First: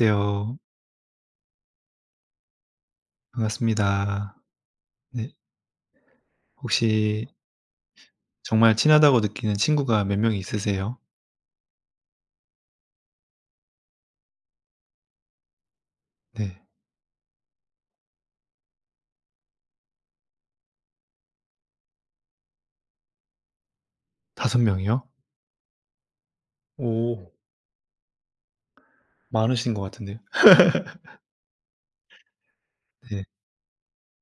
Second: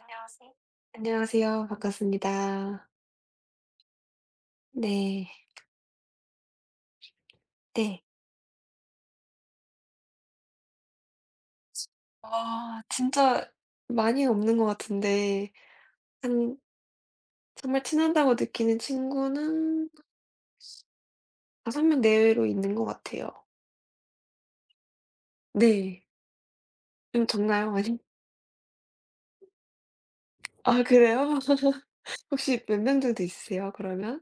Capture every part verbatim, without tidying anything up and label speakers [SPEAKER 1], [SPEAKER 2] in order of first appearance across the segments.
[SPEAKER 1] 안녕하세요. 안녕하세요. 반갑습니다.
[SPEAKER 2] 반갑습니다.
[SPEAKER 1] 네.
[SPEAKER 2] 네. 혹시
[SPEAKER 1] 네.
[SPEAKER 2] 정말 친하다고 느끼는 친구가 몇 명이 있으세요?
[SPEAKER 1] 아 진짜 많이 없는 것 같은데 한
[SPEAKER 2] 네.
[SPEAKER 1] 정말 친하다고 느끼는 친구는 다섯 명 내외로 있는 것 같아요.
[SPEAKER 2] 섯 명이요?
[SPEAKER 1] 네. 좀
[SPEAKER 2] 오.
[SPEAKER 1] 적나요? 많이?
[SPEAKER 2] 많으신 것 같은데요.
[SPEAKER 1] 아 그래요? 혹시 몇 명 정도
[SPEAKER 2] 네.
[SPEAKER 1] 있으세요 그러면?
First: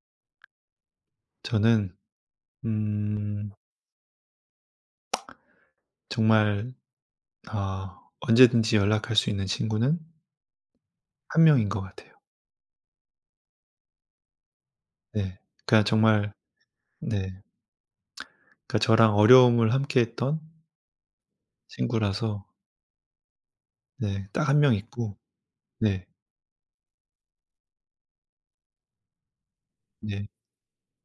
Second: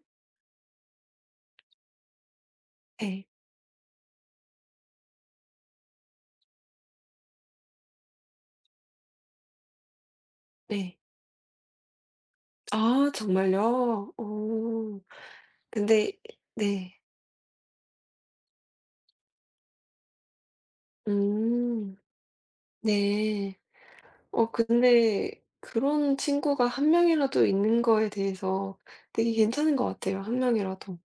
[SPEAKER 2] 저는
[SPEAKER 1] 네.
[SPEAKER 2] 음 정말 아 언제든지 연락할 수 있는 친구는
[SPEAKER 1] 네.
[SPEAKER 2] 한 명인 것 같아요.
[SPEAKER 1] 아 정말요? 어.
[SPEAKER 2] 네. 그러니까
[SPEAKER 1] 근데
[SPEAKER 2] 정말
[SPEAKER 1] 네.
[SPEAKER 2] 네. 그러니까 저랑 어려움을 함께했던
[SPEAKER 1] 음.
[SPEAKER 2] 친구라서
[SPEAKER 1] 네.
[SPEAKER 2] 네. 딱
[SPEAKER 1] 어
[SPEAKER 2] 한 명 있고
[SPEAKER 1] 근데
[SPEAKER 2] 네.
[SPEAKER 1] 그런 친구가 한 명이라도 있는 거에 대해서 되게 괜찮은 것 같아요,
[SPEAKER 2] 네.
[SPEAKER 1] 한 명이라도.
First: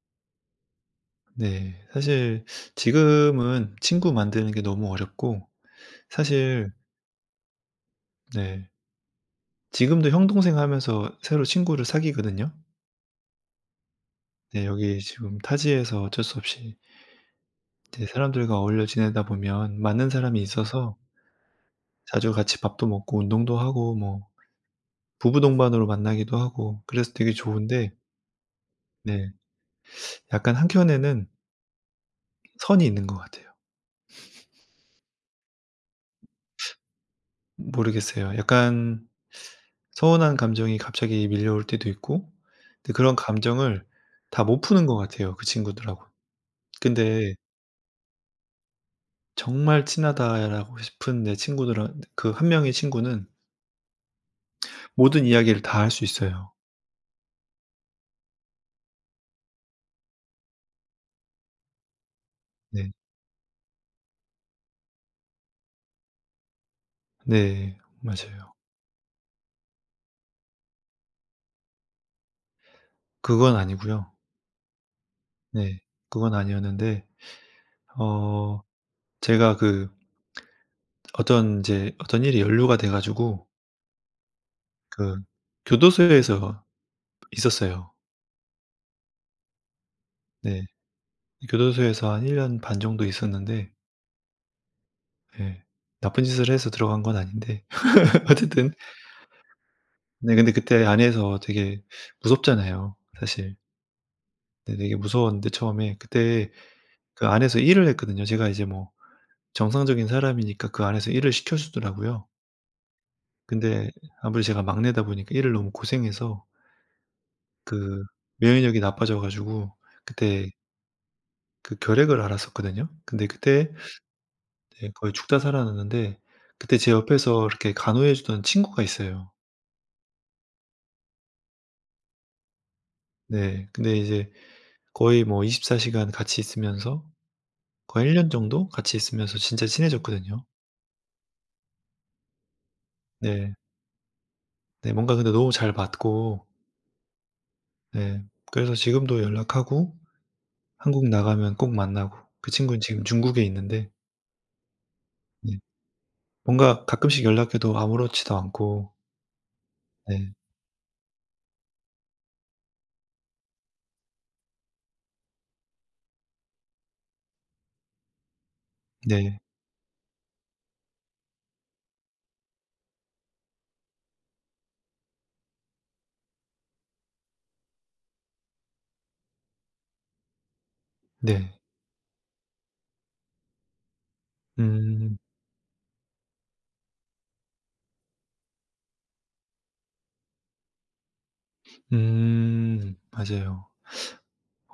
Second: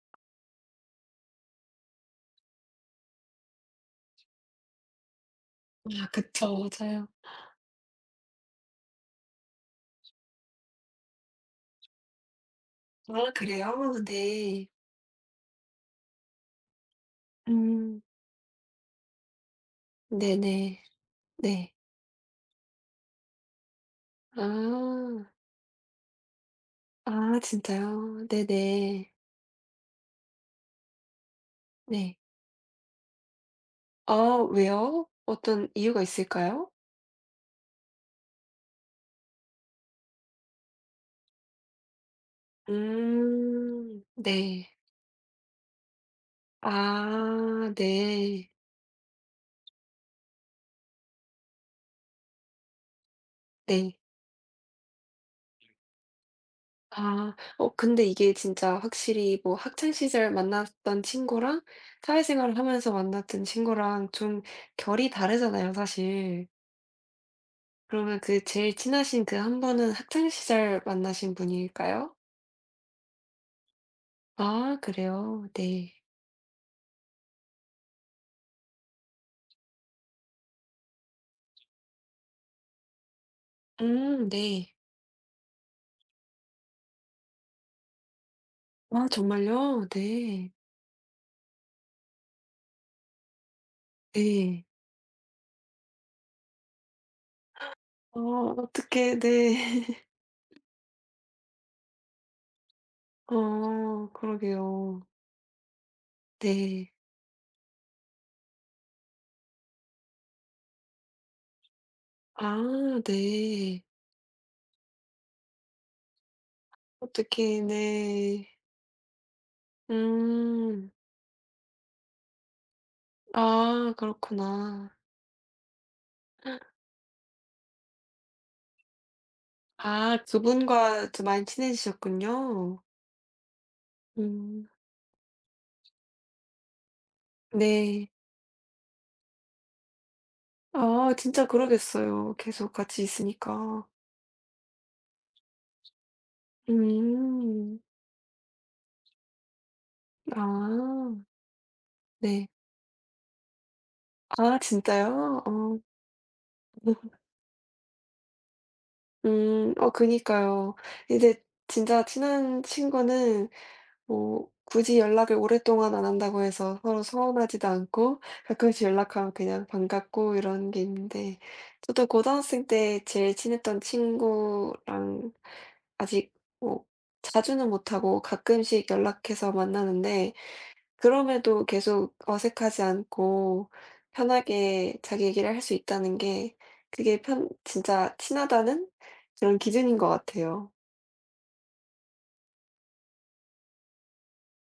[SPEAKER 2] 네. 사실 지금은 친구 만드는 게 너무 어렵고
[SPEAKER 1] 아 그쵸.
[SPEAKER 2] 사실
[SPEAKER 1] 맞아요.
[SPEAKER 2] 네 지금도 형 동생 하면서 새로 친구를 사귀거든요.
[SPEAKER 1] 아 그래요?
[SPEAKER 2] 네
[SPEAKER 1] 네.
[SPEAKER 2] 여기 지금 타지에서 어쩔 수 없이
[SPEAKER 1] 음.
[SPEAKER 2] 이제 사람들과 어울려 지내다 보면 맞는 사람이
[SPEAKER 1] 네네.
[SPEAKER 2] 있어서
[SPEAKER 1] 네.
[SPEAKER 2] 자주 같이 밥도 먹고 운동도 하고 뭐
[SPEAKER 1] 아.
[SPEAKER 2] 부부 동반으로 만나기도 하고 그래서 되게
[SPEAKER 1] 아
[SPEAKER 2] 좋은데
[SPEAKER 1] 진짜요? 네네.
[SPEAKER 2] 네 약간 한켠에는
[SPEAKER 1] 네.
[SPEAKER 2] 선이 있는 것 같아요.
[SPEAKER 1] 아 왜요? 어떤 이유가 있을까요?
[SPEAKER 2] 모르겠어요. 약간 서운한 감정이 갑자기 밀려올 때도 있고 근데 그런 감정을
[SPEAKER 1] 음.
[SPEAKER 2] 다 못
[SPEAKER 1] 네.
[SPEAKER 2] 푸는 것 같아요, 그 친구들하고. 근데
[SPEAKER 1] 아 네.
[SPEAKER 2] 정말 친하다라고 싶은 내 친구들한 그 한 명의 친구는
[SPEAKER 1] 네.
[SPEAKER 2] 모든 이야기를 다 할 수 있어요.
[SPEAKER 1] 아. 어 근데 이게 진짜 확실히 뭐 학창 시절 만났던 친구랑 사회생활을 하면서
[SPEAKER 2] 네.
[SPEAKER 1] 만났던 친구랑 좀 결이 다르잖아요 사실.
[SPEAKER 2] 네.
[SPEAKER 1] 그러면 그
[SPEAKER 2] 맞아요.
[SPEAKER 1] 제일 친하신 그한 분은 학창 시절 만나신 분일까요?
[SPEAKER 2] 그건 아니고요.
[SPEAKER 1] 아 그래요?
[SPEAKER 2] 네.
[SPEAKER 1] 네.
[SPEAKER 2] 그건 아니었는데 어 제가 그 어떤 인제 어떤 일이 연루가 돼 가지고
[SPEAKER 1] 음 네.
[SPEAKER 2] 그 교도소에서 있었어요.
[SPEAKER 1] 아 정말요? 네.
[SPEAKER 2] 네. 교도소에서 한 일 년 반 정도 있었는데
[SPEAKER 1] 네.
[SPEAKER 2] 예 나쁜 짓을 해서 들어간 건 아닌데
[SPEAKER 1] 어
[SPEAKER 2] 어쨌든
[SPEAKER 1] 어떡해. 네.
[SPEAKER 2] 네 근데 그때 안에서 되게 무섭잖아요 사실.
[SPEAKER 1] 어
[SPEAKER 2] 네 되게
[SPEAKER 1] 그러게요.
[SPEAKER 2] 무서웠는데 처음에 그때
[SPEAKER 1] 네.
[SPEAKER 2] 그 안에서 일을 했거든요. 제가 이제 뭐 정상적인 사람이니까 그 안에서 일을 시켜 주더라고요.
[SPEAKER 1] 아 네.
[SPEAKER 2] 근데 아무래도 제가 막내다 보니까 일을 너무 고생해서
[SPEAKER 1] 어떡해.
[SPEAKER 2] 그
[SPEAKER 1] 네.
[SPEAKER 2] 면역력이 나빠져 가지고 그때
[SPEAKER 1] 음.
[SPEAKER 2] 그 결핵을 앓았었거든요. 근데 그때
[SPEAKER 1] 아
[SPEAKER 2] 네
[SPEAKER 1] 그렇구나.
[SPEAKER 2] 거의 죽다 살아났는데 그때 제 옆에서 이렇게 간호해 주던 친구가 있어요.
[SPEAKER 1] 아 그분과 또 많이 친해지셨군요.
[SPEAKER 2] 네. 근데 이제
[SPEAKER 1] 음
[SPEAKER 2] 거의 뭐 이십사 시간 같이 있으면서 거의
[SPEAKER 1] 네.
[SPEAKER 2] 일 년 정도 같이 있으면서 진짜 친해졌거든요.
[SPEAKER 1] 아 진짜 그러겠어요 계속 같이
[SPEAKER 2] 네.
[SPEAKER 1] 있으니까.
[SPEAKER 2] 네 뭔가 근데 너무 잘 맞고
[SPEAKER 1] 음.
[SPEAKER 2] 네. 그래서 지금도 연락하고 한국
[SPEAKER 1] 아
[SPEAKER 2] 나가면 꼭 만나고
[SPEAKER 1] 네.
[SPEAKER 2] 그 친구는 지금 중국에 있는데
[SPEAKER 1] 아 진짜요?
[SPEAKER 2] 네
[SPEAKER 1] 어.
[SPEAKER 2] 뭔가 가끔씩 연락해도 아무렇지도 않고
[SPEAKER 1] 음 어
[SPEAKER 2] 네.
[SPEAKER 1] 그니까요. 이제 진짜 친한 친구는 뭐 굳이 연락을 오랫동안 안 한다고 해서 서로 서운하지도 않고 가끔씩 연락하면
[SPEAKER 2] 네.
[SPEAKER 1] 그냥 반갑고 이런 게 있는데 저도 고등학생 때 제일 친했던 친구랑 아직 뭐 자주는 못하고 가끔씩 연락해서 만나는데
[SPEAKER 2] 네.
[SPEAKER 1] 그럼에도 계속 어색하지 않고 편하게
[SPEAKER 2] 음.
[SPEAKER 1] 자기 얘기를 할 수 있다는 게 그게 편 진짜 친하다는 그런 기준인 것 같아요.
[SPEAKER 2] 음. 맞아요.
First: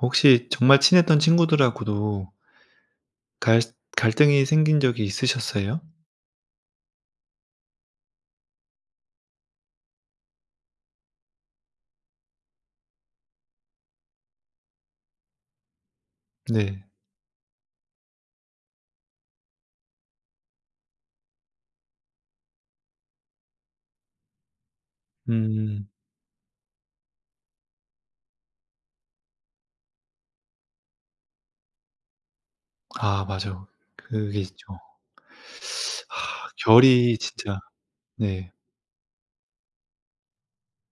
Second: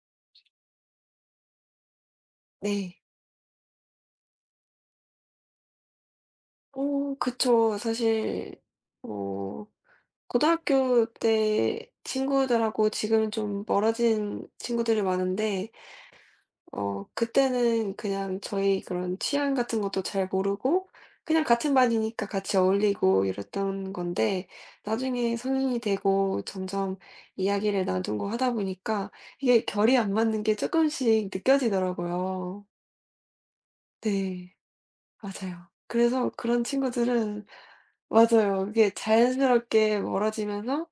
[SPEAKER 2] 혹시 정말 친했던 친구들하고도
[SPEAKER 1] 네.
[SPEAKER 2] 갈 갈등이 생긴 적이 있으셨어요?
[SPEAKER 1] 어 그쵸. 사실 어 고등학교 때 친구들하고 지금은 좀 멀어진 친구들이 많은데
[SPEAKER 2] 네.
[SPEAKER 1] 어 그때는 그냥 저희 그런 취향 같은 것도 잘 모르고 그냥 같은 반이니까 같이 어울리고 이랬던 건데 나중에 성인이
[SPEAKER 2] 음.
[SPEAKER 1] 되고 점점 이야기를 나누고 하다 보니까 이게 결이 안 맞는 게 조금씩 느껴지더라고요.
[SPEAKER 2] 아 맞아요. 그게
[SPEAKER 1] 네.
[SPEAKER 2] 있죠.
[SPEAKER 1] 맞아요. 그래서
[SPEAKER 2] 아
[SPEAKER 1] 그런
[SPEAKER 2] 결이
[SPEAKER 1] 친구들은
[SPEAKER 2] 진짜 네.
[SPEAKER 1] 맞아요. 그게 자연스럽게 멀어지면서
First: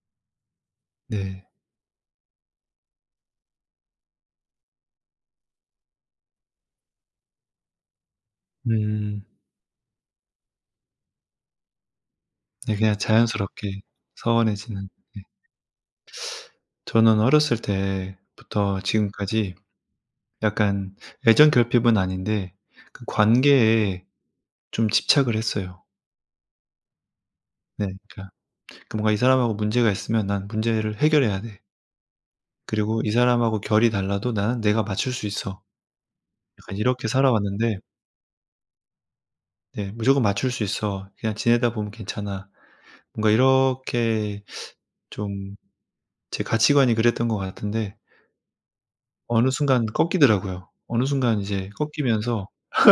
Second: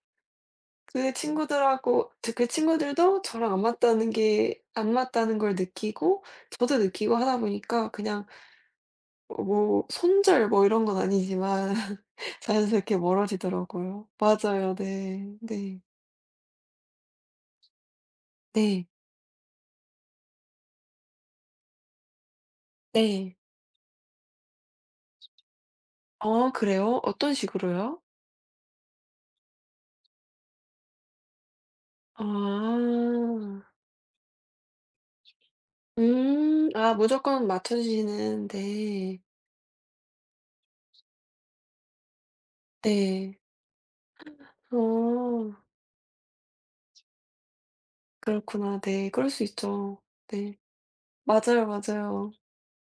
[SPEAKER 1] 그 음.
[SPEAKER 2] 네.
[SPEAKER 1] 친구들하고 저 그 친구들도 저랑 안 맞다는 게 안 맞다는 걸 느끼고 저도 느끼고 하다 보니까 그냥
[SPEAKER 2] 음.
[SPEAKER 1] 어 뭐 손절 뭐 이런 건 아니지만
[SPEAKER 2] 네
[SPEAKER 1] 자연스럽게
[SPEAKER 2] 그냥 자연스럽게
[SPEAKER 1] 멀어지더라고요. 맞아요.
[SPEAKER 2] 서운해지는. 네.
[SPEAKER 1] 네. 네.
[SPEAKER 2] 저는 어렸을 때부터
[SPEAKER 1] 네.
[SPEAKER 2] 지금까지 약간 애정 결핍은 아닌데 그
[SPEAKER 1] 네.
[SPEAKER 2] 관계에 좀 집착을 했어요.
[SPEAKER 1] 어 그래요? 어떤
[SPEAKER 2] 네.
[SPEAKER 1] 식으로요?
[SPEAKER 2] 그러니까 그 뭔가 이 사람하고 문제가 있으면 '난 문제를 해결해야 돼.
[SPEAKER 1] 아.
[SPEAKER 2] 그리고 이 사람하고 결이 달라도 나는 내가 맞출 수 있어.'
[SPEAKER 1] 음.
[SPEAKER 2] 약간
[SPEAKER 1] 아
[SPEAKER 2] 이렇게
[SPEAKER 1] 무조건 맞춰
[SPEAKER 2] 살아왔는데
[SPEAKER 1] 주시는 네.
[SPEAKER 2] 네 '무조건 맞출 수 있어. 그냥 지내다 보면 괜찮아.' 뭔가
[SPEAKER 1] 네.
[SPEAKER 2] 이렇게
[SPEAKER 1] 어.
[SPEAKER 2] 좀 제 가치관이 그랬던 것 같은데
[SPEAKER 1] 그렇구나. 네. 그럴 수
[SPEAKER 2] 어느 순간
[SPEAKER 1] 있죠. 네.
[SPEAKER 2] 꺾이더라고요. 어느 순간
[SPEAKER 1] 맞아요,
[SPEAKER 2] 이제
[SPEAKER 1] 맞아요.
[SPEAKER 2] 꺾이면서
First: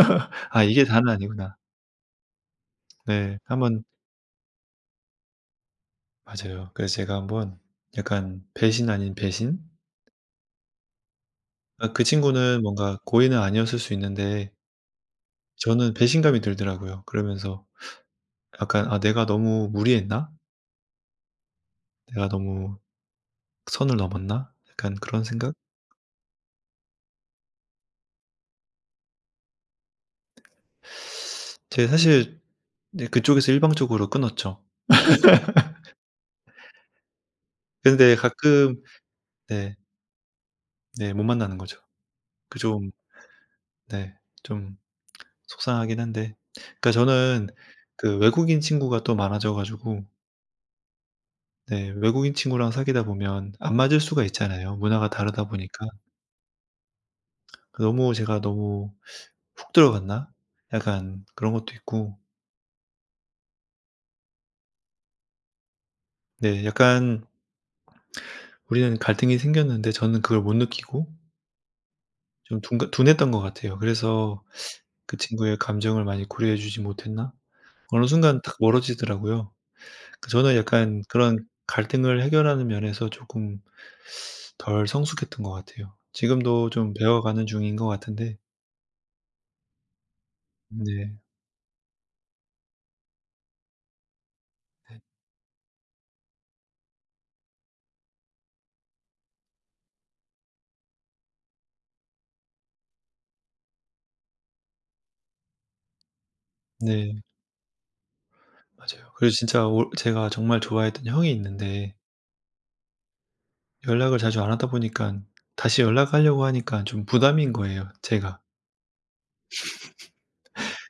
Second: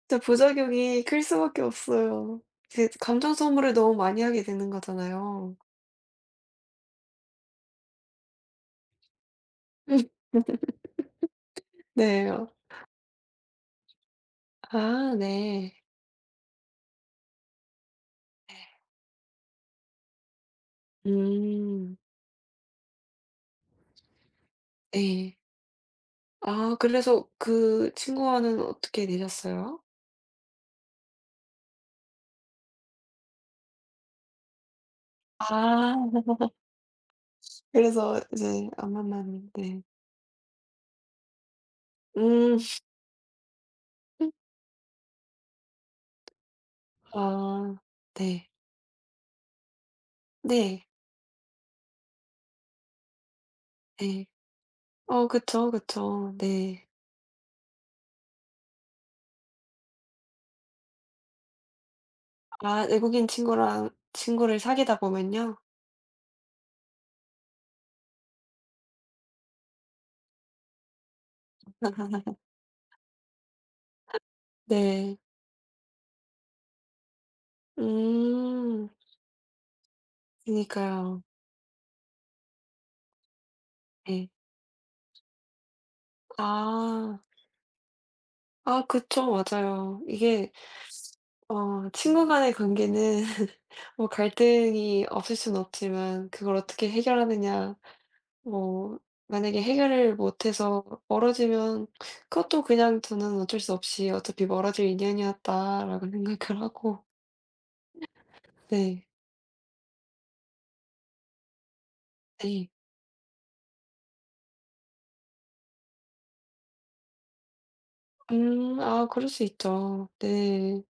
[SPEAKER 1] 진짜
[SPEAKER 2] '아 이게
[SPEAKER 1] 부작용이
[SPEAKER 2] 다는
[SPEAKER 1] 클
[SPEAKER 2] 아니구나.'
[SPEAKER 1] 수밖에 없어요. 이제 감정
[SPEAKER 2] 네.
[SPEAKER 1] 소모를
[SPEAKER 2] 한번
[SPEAKER 1] 너무 많이 하게 되는 거잖아요.
[SPEAKER 2] 맞아요. 그래서 제가 한번 약간 배신 아닌 배신? 아 그
[SPEAKER 1] 네.
[SPEAKER 2] 친구는 뭔가 고의는 아니었을 수 있는데
[SPEAKER 1] 아 네.
[SPEAKER 2] 저는 배신감이 들더라고요. 그러면서 약간 '아 내가 너무 무리했나?
[SPEAKER 1] 음.
[SPEAKER 2] 내가 너무 선을 넘었나?' 약간 그런
[SPEAKER 1] 네.
[SPEAKER 2] 생각?
[SPEAKER 1] 아 그래서 그 친구와는 어떻게 되셨어요?
[SPEAKER 2] 제가 사실 네 그쪽에서 일방적으로 끊었죠.
[SPEAKER 1] 아.
[SPEAKER 2] 근데
[SPEAKER 1] 그래서 이제
[SPEAKER 2] 가끔
[SPEAKER 1] 안 만났는
[SPEAKER 2] 네.
[SPEAKER 1] 네.
[SPEAKER 2] 네 못 만나는 거죠.
[SPEAKER 1] 음.
[SPEAKER 2] 그 좀 네 좀 속상하긴 한데 그러니까 저는
[SPEAKER 1] 아.
[SPEAKER 2] 그
[SPEAKER 1] 네.
[SPEAKER 2] 외국인 친구가 또 많아져 가지고
[SPEAKER 1] 네.
[SPEAKER 2] 네. 외국인 친구랑 사귀다 보면 안 맞을 수가
[SPEAKER 1] 네.
[SPEAKER 2] 있잖아요, 문화가
[SPEAKER 1] 어
[SPEAKER 2] 다르다
[SPEAKER 1] 그쵸,
[SPEAKER 2] 보니까.
[SPEAKER 1] 그쵸. 네.
[SPEAKER 2] 너무 제가 '너무 훅 들어갔나?' 약간 그런 것도 있고
[SPEAKER 1] 아 외국인 친구랑 친구를 사귀다 보면요.
[SPEAKER 2] 네 약간 우리는 갈등이 생겼는데 저는 그걸 못 느끼고 좀 둔가 둔했던 것 같아요. 그래서
[SPEAKER 1] 네.
[SPEAKER 2] '그 친구의 감정을 많이 고려해 주지 못했나?' 어느 순간 딱
[SPEAKER 1] 음.
[SPEAKER 2] 멀어지더라고요. 그 저는 약간
[SPEAKER 1] 그니까요.
[SPEAKER 2] 그런 갈등을 해결하는 면에서 조금
[SPEAKER 1] 네.
[SPEAKER 2] 덜 성숙했던 것 같아요. 지금도 좀
[SPEAKER 1] 아.
[SPEAKER 2] 배워가는 중인 것 같은데
[SPEAKER 1] 아 그쵸. 맞아요. 이게
[SPEAKER 2] 네.
[SPEAKER 1] 어 친구 간의 관계는 뭐 갈등이 없을 순 없지만 그걸 어떻게 해결하느냐 뭐 만약에 해결을 못해서 멀어지면 그것도 그냥 저는 어쩔 수 없이 '어차피 멀어질 인연이었다.'라고 생각을 하고
[SPEAKER 2] 네.
[SPEAKER 1] 네.
[SPEAKER 2] 맞아요. 그리고 진짜 오 제가 정말 좋아했던 형이 있는데
[SPEAKER 1] 네.
[SPEAKER 2] 연락을 자주 안 하다 보니까 다시 연락하려고 하니까 좀 부담인 거예요 제가.
[SPEAKER 1] 음. 아 그럴 수 있죠. 네.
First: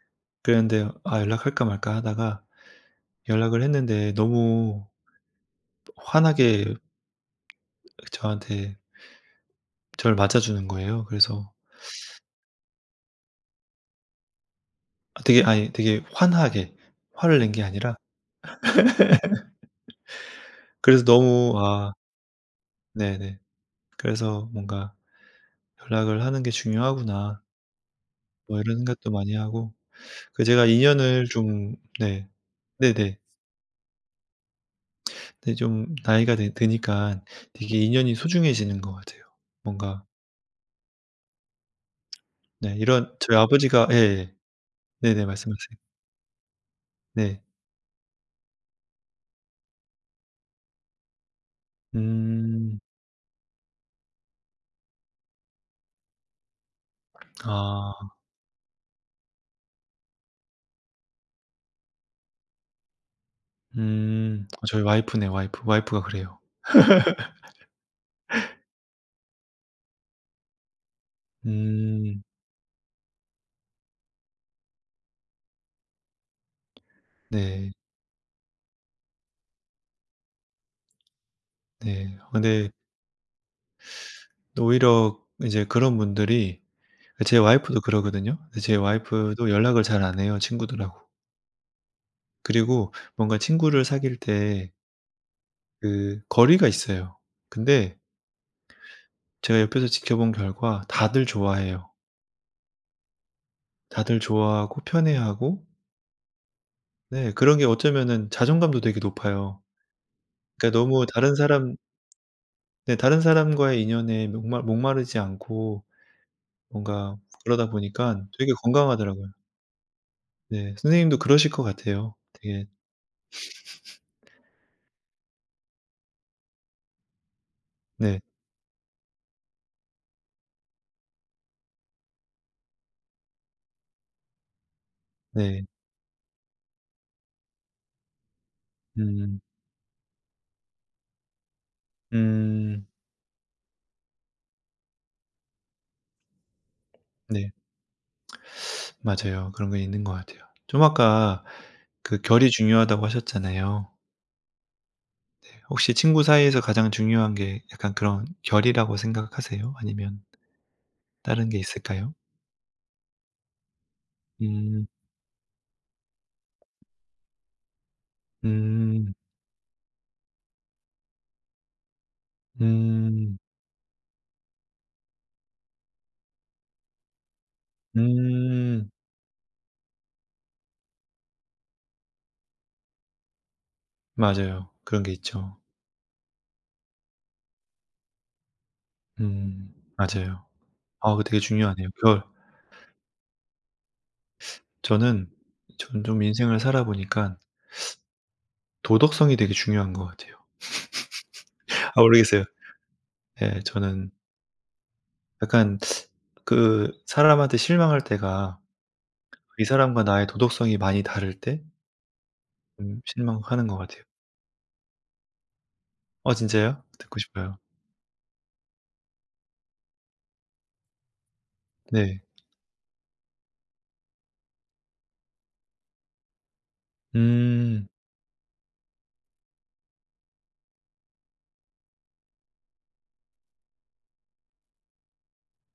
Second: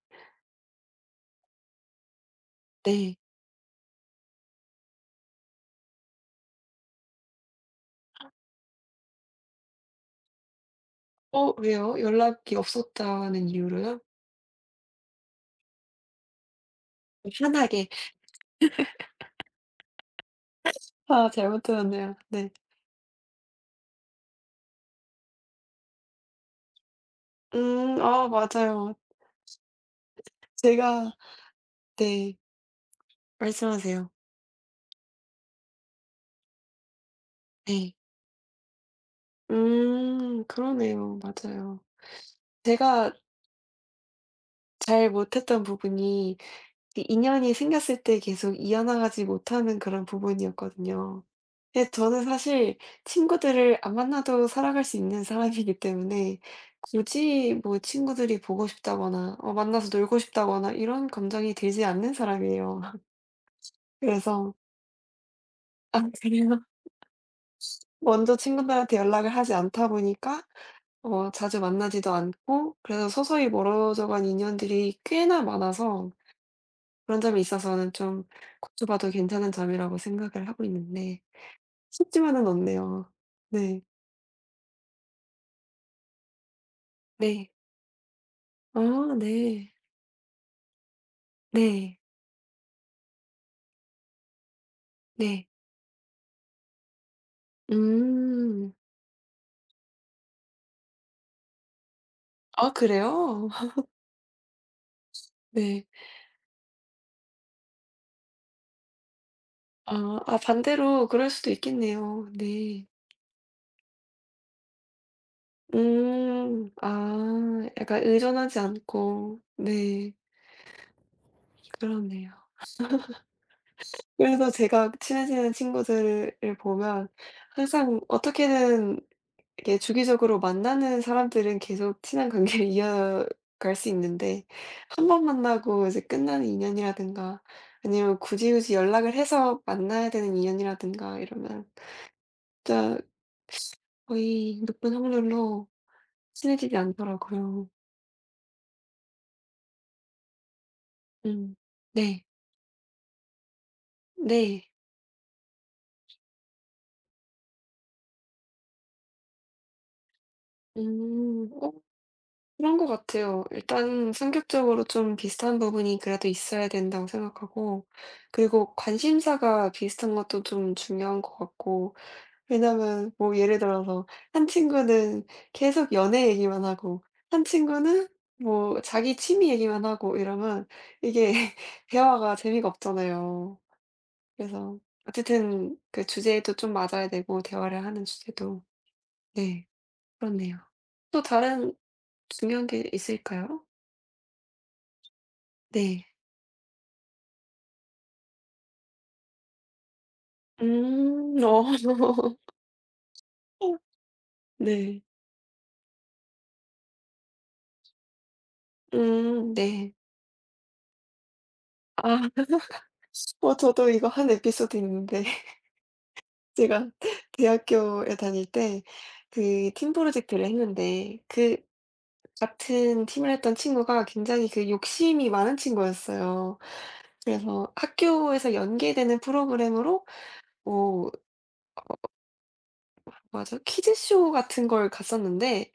[SPEAKER 2] 그랬는데 아 연락할까 말까 하다가
[SPEAKER 1] 네.
[SPEAKER 2] 연락을 했는데 너무 환하게 저한테 저를 맞아 주는 거예요. 그래서
[SPEAKER 1] 어 왜요? 연락이 없었다는 이유로요?
[SPEAKER 2] 아 되게 아니 되게 환하게 화를 낸 게
[SPEAKER 1] 편하게.
[SPEAKER 2] 아니라 그래서
[SPEAKER 1] 아
[SPEAKER 2] 너무
[SPEAKER 1] 잘못
[SPEAKER 2] 아
[SPEAKER 1] 들었네요. 네.
[SPEAKER 2] 네네. 그래서 뭔가 '연락을 하는 게 중요하구나.'
[SPEAKER 1] 음 아
[SPEAKER 2] 뭐 이런
[SPEAKER 1] 맞아요.
[SPEAKER 2] 생각도 많이 하고 그 제가
[SPEAKER 1] 제가
[SPEAKER 2] 인연을 좀 네.
[SPEAKER 1] 네.
[SPEAKER 2] 네네.
[SPEAKER 1] 말씀하세요.
[SPEAKER 2] 근데 좀 나이가 드 드니까 되게
[SPEAKER 1] 네.
[SPEAKER 2] 인연이 소중해지는 것 같아요. 뭔가
[SPEAKER 1] 음 그러네요. 맞아요.
[SPEAKER 2] 네
[SPEAKER 1] 제가
[SPEAKER 2] 이런 저희 아버지가 예. 예.
[SPEAKER 1] 잘
[SPEAKER 2] 네네
[SPEAKER 1] 못했던
[SPEAKER 2] 말씀하세요.
[SPEAKER 1] 부분이 이
[SPEAKER 2] 네.
[SPEAKER 1] 인연이 생겼을 때 계속 이어나 가지 못하는 그런 부분이었거든요. 근데 저는 사실
[SPEAKER 2] 음.
[SPEAKER 1] 친구들을 안 만나도 살아갈 수 있는 사람이기 때문에 굳이 뭐
[SPEAKER 2] 아.
[SPEAKER 1] 친구들이 보고 싶다거나 어 만나서 놀고 싶다거나 이런 감정이 들지 않는 사람이에요.
[SPEAKER 2] 음.
[SPEAKER 1] 그래서
[SPEAKER 2] 어 저희 와이프네 와이프. 와이프가
[SPEAKER 1] 아
[SPEAKER 2] 그래요.
[SPEAKER 1] 그래요? 먼저 친구들한테 연락을 하지 않다 보니까 어 자주 만나지도
[SPEAKER 2] 음.
[SPEAKER 1] 않고 그래서 서서히 멀어져 간 인연들이 꽤나 많아서 그런 점에
[SPEAKER 2] 네.
[SPEAKER 1] 있어서는 좀 고쳐봐도 괜찮은 점이라고 생각을 하고 있는데
[SPEAKER 2] 네.
[SPEAKER 1] 쉽지만은
[SPEAKER 2] 근데
[SPEAKER 1] 않네요. 네.
[SPEAKER 2] 오히려 이제 그런 분들이 제
[SPEAKER 1] 네.
[SPEAKER 2] 와이프도 그러거든요. 근데 제
[SPEAKER 1] 아
[SPEAKER 2] 와이프도
[SPEAKER 1] 네.
[SPEAKER 2] 연락을 잘 안 해요, 친구들하고.
[SPEAKER 1] 네.
[SPEAKER 2] 그리고 뭔가 친구를 사귈 때
[SPEAKER 1] 네.
[SPEAKER 2] 그 거리가 있어요. 근데
[SPEAKER 1] 음.
[SPEAKER 2] 제가 옆에서 지켜본 결과 다들 좋아해요.
[SPEAKER 1] 아 그래요?
[SPEAKER 2] 다들 좋아하고 편해하고
[SPEAKER 1] 네.
[SPEAKER 2] 네 그런 게 어쩌면은 자존감도 되게 높아요.
[SPEAKER 1] 아 아
[SPEAKER 2] 그러니까 너무
[SPEAKER 1] 반대로 그럴
[SPEAKER 2] 다른
[SPEAKER 1] 수도
[SPEAKER 2] 사람
[SPEAKER 1] 있겠네요. 네.
[SPEAKER 2] 네 다른 사람과의 인연에 목마 목마르지 않고
[SPEAKER 1] 음.
[SPEAKER 2] 뭔가
[SPEAKER 1] 아
[SPEAKER 2] 그러다
[SPEAKER 1] 약간
[SPEAKER 2] 보니깐 되게
[SPEAKER 1] 의존하지
[SPEAKER 2] 건강하더라고요.
[SPEAKER 1] 않고. 네.
[SPEAKER 2] 네. 선생님도 그러실 것 같아요.
[SPEAKER 1] 그러네요.
[SPEAKER 2] 되게
[SPEAKER 1] 그래서 제가 친해지는 친구들을 보면 항상
[SPEAKER 2] 네.
[SPEAKER 1] 어떻게든 이렇게 주기적으로 만나는 사람들은 계속 친한 관계를 이어갈 수 있는데 한번
[SPEAKER 2] 네.
[SPEAKER 1] 만나고 이제 끝나는 인연이라든가 아니면 굳이 굳이 연락을
[SPEAKER 2] 음.
[SPEAKER 1] 해서 만나야 되는 인연이라든가 이러면
[SPEAKER 2] 음.
[SPEAKER 1] 진짜 거의 높은 확률로 친해지지
[SPEAKER 2] 네.
[SPEAKER 1] 않더라고요.
[SPEAKER 2] 맞아요. 그런 게 있는 것 같아요. 좀 아까
[SPEAKER 1] 음.
[SPEAKER 2] 그
[SPEAKER 1] 네.
[SPEAKER 2] 결이 중요하다고 하셨잖아요.
[SPEAKER 1] 네.
[SPEAKER 2] 혹시 친구 사이에서 가장 중요한 게 약간 그런 결이라고 생각하세요? 아니면 다른
[SPEAKER 1] 음.
[SPEAKER 2] 게
[SPEAKER 1] 어
[SPEAKER 2] 있을까요?
[SPEAKER 1] 그런 것 같아요. 일단 성격적으로
[SPEAKER 2] 음.
[SPEAKER 1] 좀 비슷한 부분이 그래도 있어야 된다고 생각하고 그리고
[SPEAKER 2] 음.
[SPEAKER 1] 관심사가 비슷한 것도 좀 중요한 것 같고 왜냐면 뭐
[SPEAKER 2] 음.
[SPEAKER 1] 예를 들어서 한 친구는 계속 연애 얘기만 하고 한 친구는 뭐
[SPEAKER 2] 음.
[SPEAKER 1] 자기 취미 얘기만 하고 이러면 이게 대화가 재미가 없잖아요.
[SPEAKER 2] 맞아요.
[SPEAKER 1] 그래서
[SPEAKER 2] 그런 게 있죠.
[SPEAKER 1] 어쨌든 그 주제도 좀 맞아야 되고 대화를 하는 주제도. 네.
[SPEAKER 2] 음. 맞아요.
[SPEAKER 1] 그렇네요.
[SPEAKER 2] 아
[SPEAKER 1] 또
[SPEAKER 2] 그 되게
[SPEAKER 1] 다른
[SPEAKER 2] 중요하네요. 결.
[SPEAKER 1] 중요한 게 있을까요?
[SPEAKER 2] 저는 저는
[SPEAKER 1] 네.
[SPEAKER 2] 좀 인생을 살아 보니까 도덕성이 되게 중요한 것 같아요.
[SPEAKER 1] 음.
[SPEAKER 2] 아
[SPEAKER 1] 어.
[SPEAKER 2] 모르겠어요. 예. 저는
[SPEAKER 1] 네.
[SPEAKER 2] 약간 그 사람한테 실망할 때가
[SPEAKER 1] 음
[SPEAKER 2] 이
[SPEAKER 1] 네.
[SPEAKER 2] 사람과 나의 도덕성이 많이 다를 때
[SPEAKER 1] 아
[SPEAKER 2] 음
[SPEAKER 1] 뭐
[SPEAKER 2] 실망하는 것
[SPEAKER 1] 저도
[SPEAKER 2] 같아요.
[SPEAKER 1] 이거 한 에피소드 있는데
[SPEAKER 2] 어 진짜요?
[SPEAKER 1] 제가
[SPEAKER 2] 듣고 싶어요.
[SPEAKER 1] 대학교에 다닐 때 그 팀 프로젝트를 했는데 그
[SPEAKER 2] 네.
[SPEAKER 1] 같은 팀을 했던 친구가 굉장히 그 욕심이 많은 친구였어요. 그래서
[SPEAKER 2] 음.
[SPEAKER 1] 학교에서 연계되는 프로그램으로 뭐 맞아, 퀴즈쇼 같은 걸 갔었는데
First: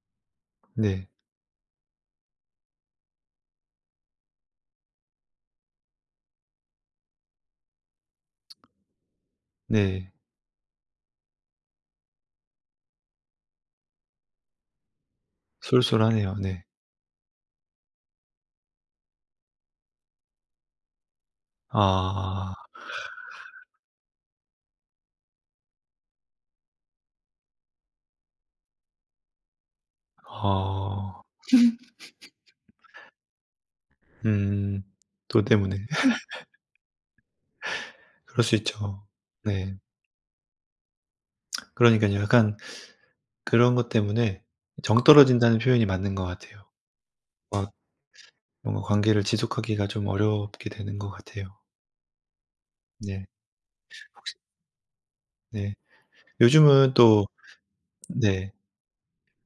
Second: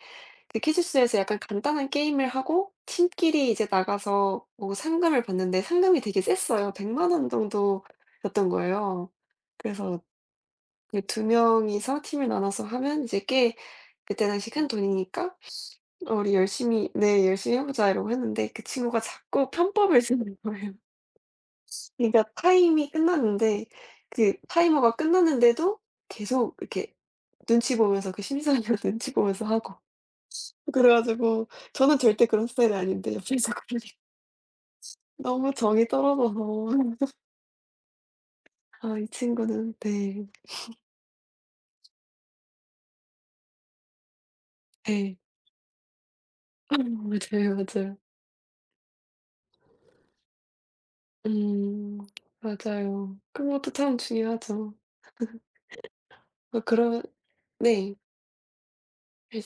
[SPEAKER 1] 그
[SPEAKER 2] 네.
[SPEAKER 1] 퀴즈쇼에서 약간 간단한 게임을 하고 팀끼리 이제 나가서 뭐 상금을 받는데 상금이 되게 셌어요. 백 공 공 원 정도였던 거예요. 그래서
[SPEAKER 2] 네.
[SPEAKER 1] 그 두 명이서 팀을 나눠서 하면 이제 꽤 그때 당시 큰 돈이니까 "어 우리
[SPEAKER 2] 쏠쏠하네요. 네.
[SPEAKER 1] 열심히 네 열심히 해 보자." 이러고 했는데 그 친구가 자꾸 편법을 쓰는 거예요. 그러니까
[SPEAKER 2] 아.
[SPEAKER 1] 타임이 끝났는데 그 타이머가 끝났는데도 계속 이렇게 눈치 보면서 그 심사위원 눈치 보면서 하고 그래
[SPEAKER 2] 아.
[SPEAKER 1] 가지고 저는 절대 그런 스타일이 아닌데 옆에서 그러니
[SPEAKER 2] 음. 돈
[SPEAKER 1] 너무
[SPEAKER 2] 때문에.
[SPEAKER 1] 정이 떨어져서
[SPEAKER 2] 그럴 수
[SPEAKER 1] 아
[SPEAKER 2] 있죠.
[SPEAKER 1] 이 친구는
[SPEAKER 2] 네.
[SPEAKER 1] 네.
[SPEAKER 2] 그러니깐요. 약간 그런 것 때문에
[SPEAKER 1] 네.
[SPEAKER 2] 정떨어진다는 표현이 맞는 것 같아요.
[SPEAKER 1] 맞아요,
[SPEAKER 2] 막
[SPEAKER 1] 맞아요.
[SPEAKER 2] 뭔가 관계를 지속하기가 좀 어렵게 되는 것 같아요.
[SPEAKER 1] 음. 맞아요.
[SPEAKER 2] 네.
[SPEAKER 1] 그런 것도 참
[SPEAKER 2] 혹시
[SPEAKER 1] 중요하죠.
[SPEAKER 2] 네.
[SPEAKER 1] 어 그
[SPEAKER 2] 요즘은
[SPEAKER 1] 런
[SPEAKER 2] 또
[SPEAKER 1] 네.
[SPEAKER 2] 네.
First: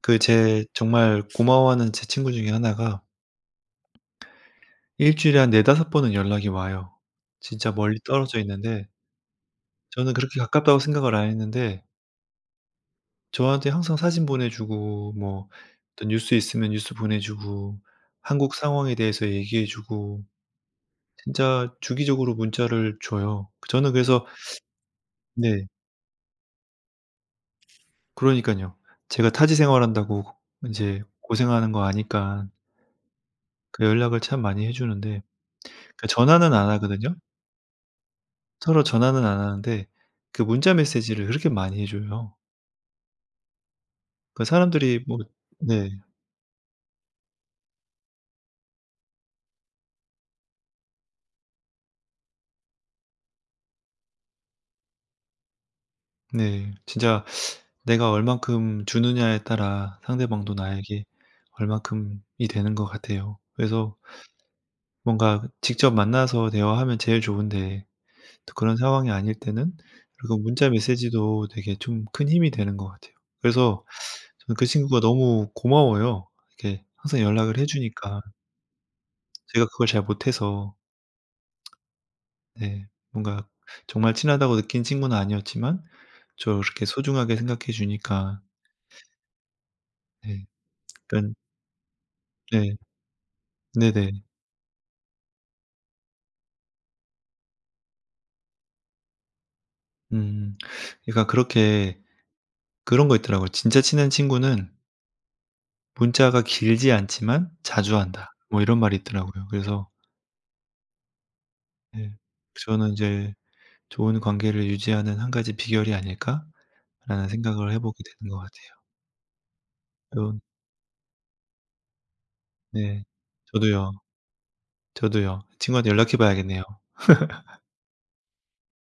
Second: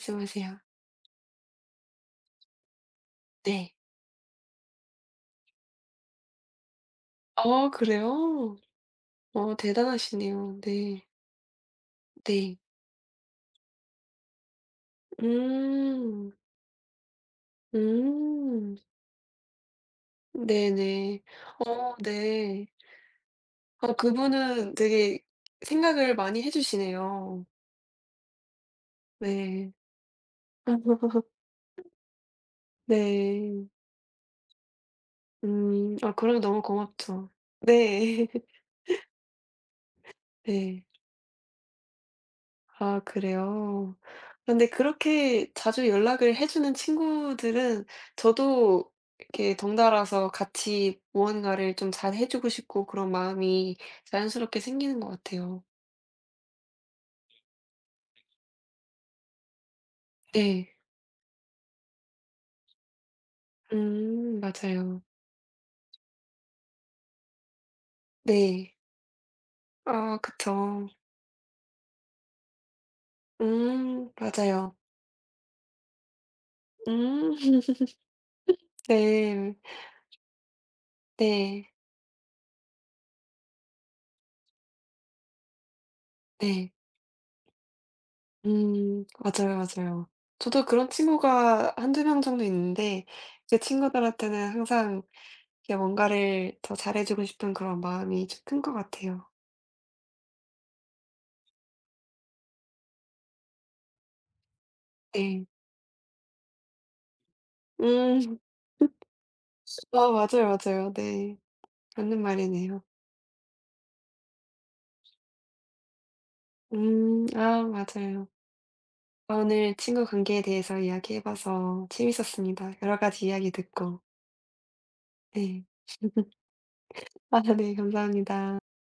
[SPEAKER 2] 그 제 정말 고마워하는 제 친구 중에 하나가
[SPEAKER 1] 네.
[SPEAKER 2] 일 주일에 한 네다섯 번은 연락이 와요.
[SPEAKER 1] 어
[SPEAKER 2] 진짜 멀리 떨어져
[SPEAKER 1] 그래요?
[SPEAKER 2] 있는데
[SPEAKER 1] 어
[SPEAKER 2] 저는 그렇게
[SPEAKER 1] 대단하시네요.
[SPEAKER 2] 가깝다고
[SPEAKER 1] 네.
[SPEAKER 2] 생각을 안 했는데
[SPEAKER 1] 네.
[SPEAKER 2] 저한테 항상 사진 보내 주고 뭐 어떤
[SPEAKER 1] 음.
[SPEAKER 2] 뉴스 있으면 뉴스 보내 주고 한국
[SPEAKER 1] 음.
[SPEAKER 2] 상황에 대해서 얘기해 주고
[SPEAKER 1] 네네.
[SPEAKER 2] 진짜
[SPEAKER 1] 어
[SPEAKER 2] 주기적으로
[SPEAKER 1] 네.
[SPEAKER 2] 문자를 줘요.
[SPEAKER 1] 어
[SPEAKER 2] 저는 그래서
[SPEAKER 1] 그분은 되게
[SPEAKER 2] 네.
[SPEAKER 1] 생각을 많이 해 주시네요.
[SPEAKER 2] 그러니깐요. 제가 타지
[SPEAKER 1] 네.
[SPEAKER 2] 생활한다고 인제
[SPEAKER 1] 아이고,
[SPEAKER 2] 고생하는 거 아니깐
[SPEAKER 1] 네.
[SPEAKER 2] 그 연락을 참 많이 해 주는데
[SPEAKER 1] 음.
[SPEAKER 2] 그
[SPEAKER 1] 아 그러면
[SPEAKER 2] 전화는
[SPEAKER 1] 너무
[SPEAKER 2] 안 하거든요.
[SPEAKER 1] 고맙죠. 네.
[SPEAKER 2] 서로 전화는 안 하는데 그 문자
[SPEAKER 1] 네.
[SPEAKER 2] 메시지를 그렇게 많이 해 줘요.
[SPEAKER 1] 아 그래요?
[SPEAKER 2] 그
[SPEAKER 1] 근데
[SPEAKER 2] 사람들이 뭐
[SPEAKER 1] 그렇게 자주
[SPEAKER 2] 네.
[SPEAKER 1] 연락을 해 주는 친구들은 저도 이렇게 덩달아서 같이 무언가를 좀 잘해 주고 싶고 그런 마음이 자연스럽게 생기는 것 같아요.
[SPEAKER 2] 네. 진짜 내가 얼만큼 주느냐에 따라 상대방도 음.
[SPEAKER 1] 네.
[SPEAKER 2] 나에게 얼만큼이 되는 것 같아요. 그래서
[SPEAKER 1] 음 맞아요.
[SPEAKER 2] 뭔가 직접 만나서 대화하면 제일 좋은데 또
[SPEAKER 1] 네.
[SPEAKER 2] 그런 상황이 아닐 때는
[SPEAKER 1] 아
[SPEAKER 2] 그리고 문자
[SPEAKER 1] 그쵸.
[SPEAKER 2] 메시지도 되게 좀 큰 힘이 되는 것 같아요. 그래서
[SPEAKER 1] 음
[SPEAKER 2] 저는 그
[SPEAKER 1] 맞아요.
[SPEAKER 2] 친구가 너무 고마워요. 이렇게 항상 연락을
[SPEAKER 1] 음.
[SPEAKER 2] 해 주니까.
[SPEAKER 1] 네.
[SPEAKER 2] 제가 그걸 잘 못해서
[SPEAKER 1] 네.
[SPEAKER 2] 네 뭔가 정말 친하다고 느낀 친구는 아니었지만 저를
[SPEAKER 1] 네.
[SPEAKER 2] 그렇게 소중하게 생각해 주니까
[SPEAKER 1] 음 맞아요, 맞아요.
[SPEAKER 2] 네
[SPEAKER 1] 저도 그런
[SPEAKER 2] 그런
[SPEAKER 1] 친구가 한두 명 정도
[SPEAKER 2] 네.
[SPEAKER 1] 있는데 그
[SPEAKER 2] 네네.
[SPEAKER 1] 친구들한테는 항상 이렇게 뭔가를 더 잘해 주고 싶은 그런 마음이 좀 큰 것 같아요.
[SPEAKER 2] 음. 그러니까 그렇게 그런 거 있더라고요. "진짜 친한 친구는
[SPEAKER 1] 네.
[SPEAKER 2] 문자가 길지 않지만 자주 한다."
[SPEAKER 1] 음.
[SPEAKER 2] 뭐 이런 말이 있더라고요. 그래서
[SPEAKER 1] 아 맞아요, 맞아요. 네.
[SPEAKER 2] 네.
[SPEAKER 1] 맞는 말이네요.
[SPEAKER 2] 저는 이제 '좋은 관계를 유지하는 한 가지 비결이
[SPEAKER 1] 음
[SPEAKER 2] 아닐까?'라는
[SPEAKER 1] 아
[SPEAKER 2] 생각을 해 보게
[SPEAKER 1] 맞아요.
[SPEAKER 2] 되는 것 같아요.
[SPEAKER 1] 아 오늘 친구
[SPEAKER 2] 이런
[SPEAKER 1] 관계에 대해서 이야기해 봐서 재밌었습니다. 여러
[SPEAKER 2] 네.
[SPEAKER 1] 가지 이야기
[SPEAKER 2] 저도요.
[SPEAKER 1] 듣고.
[SPEAKER 2] 저도요.
[SPEAKER 1] 네.
[SPEAKER 2] 친구한테 연락해 봐야겠네요.
[SPEAKER 1] 아 네. 감사합니다.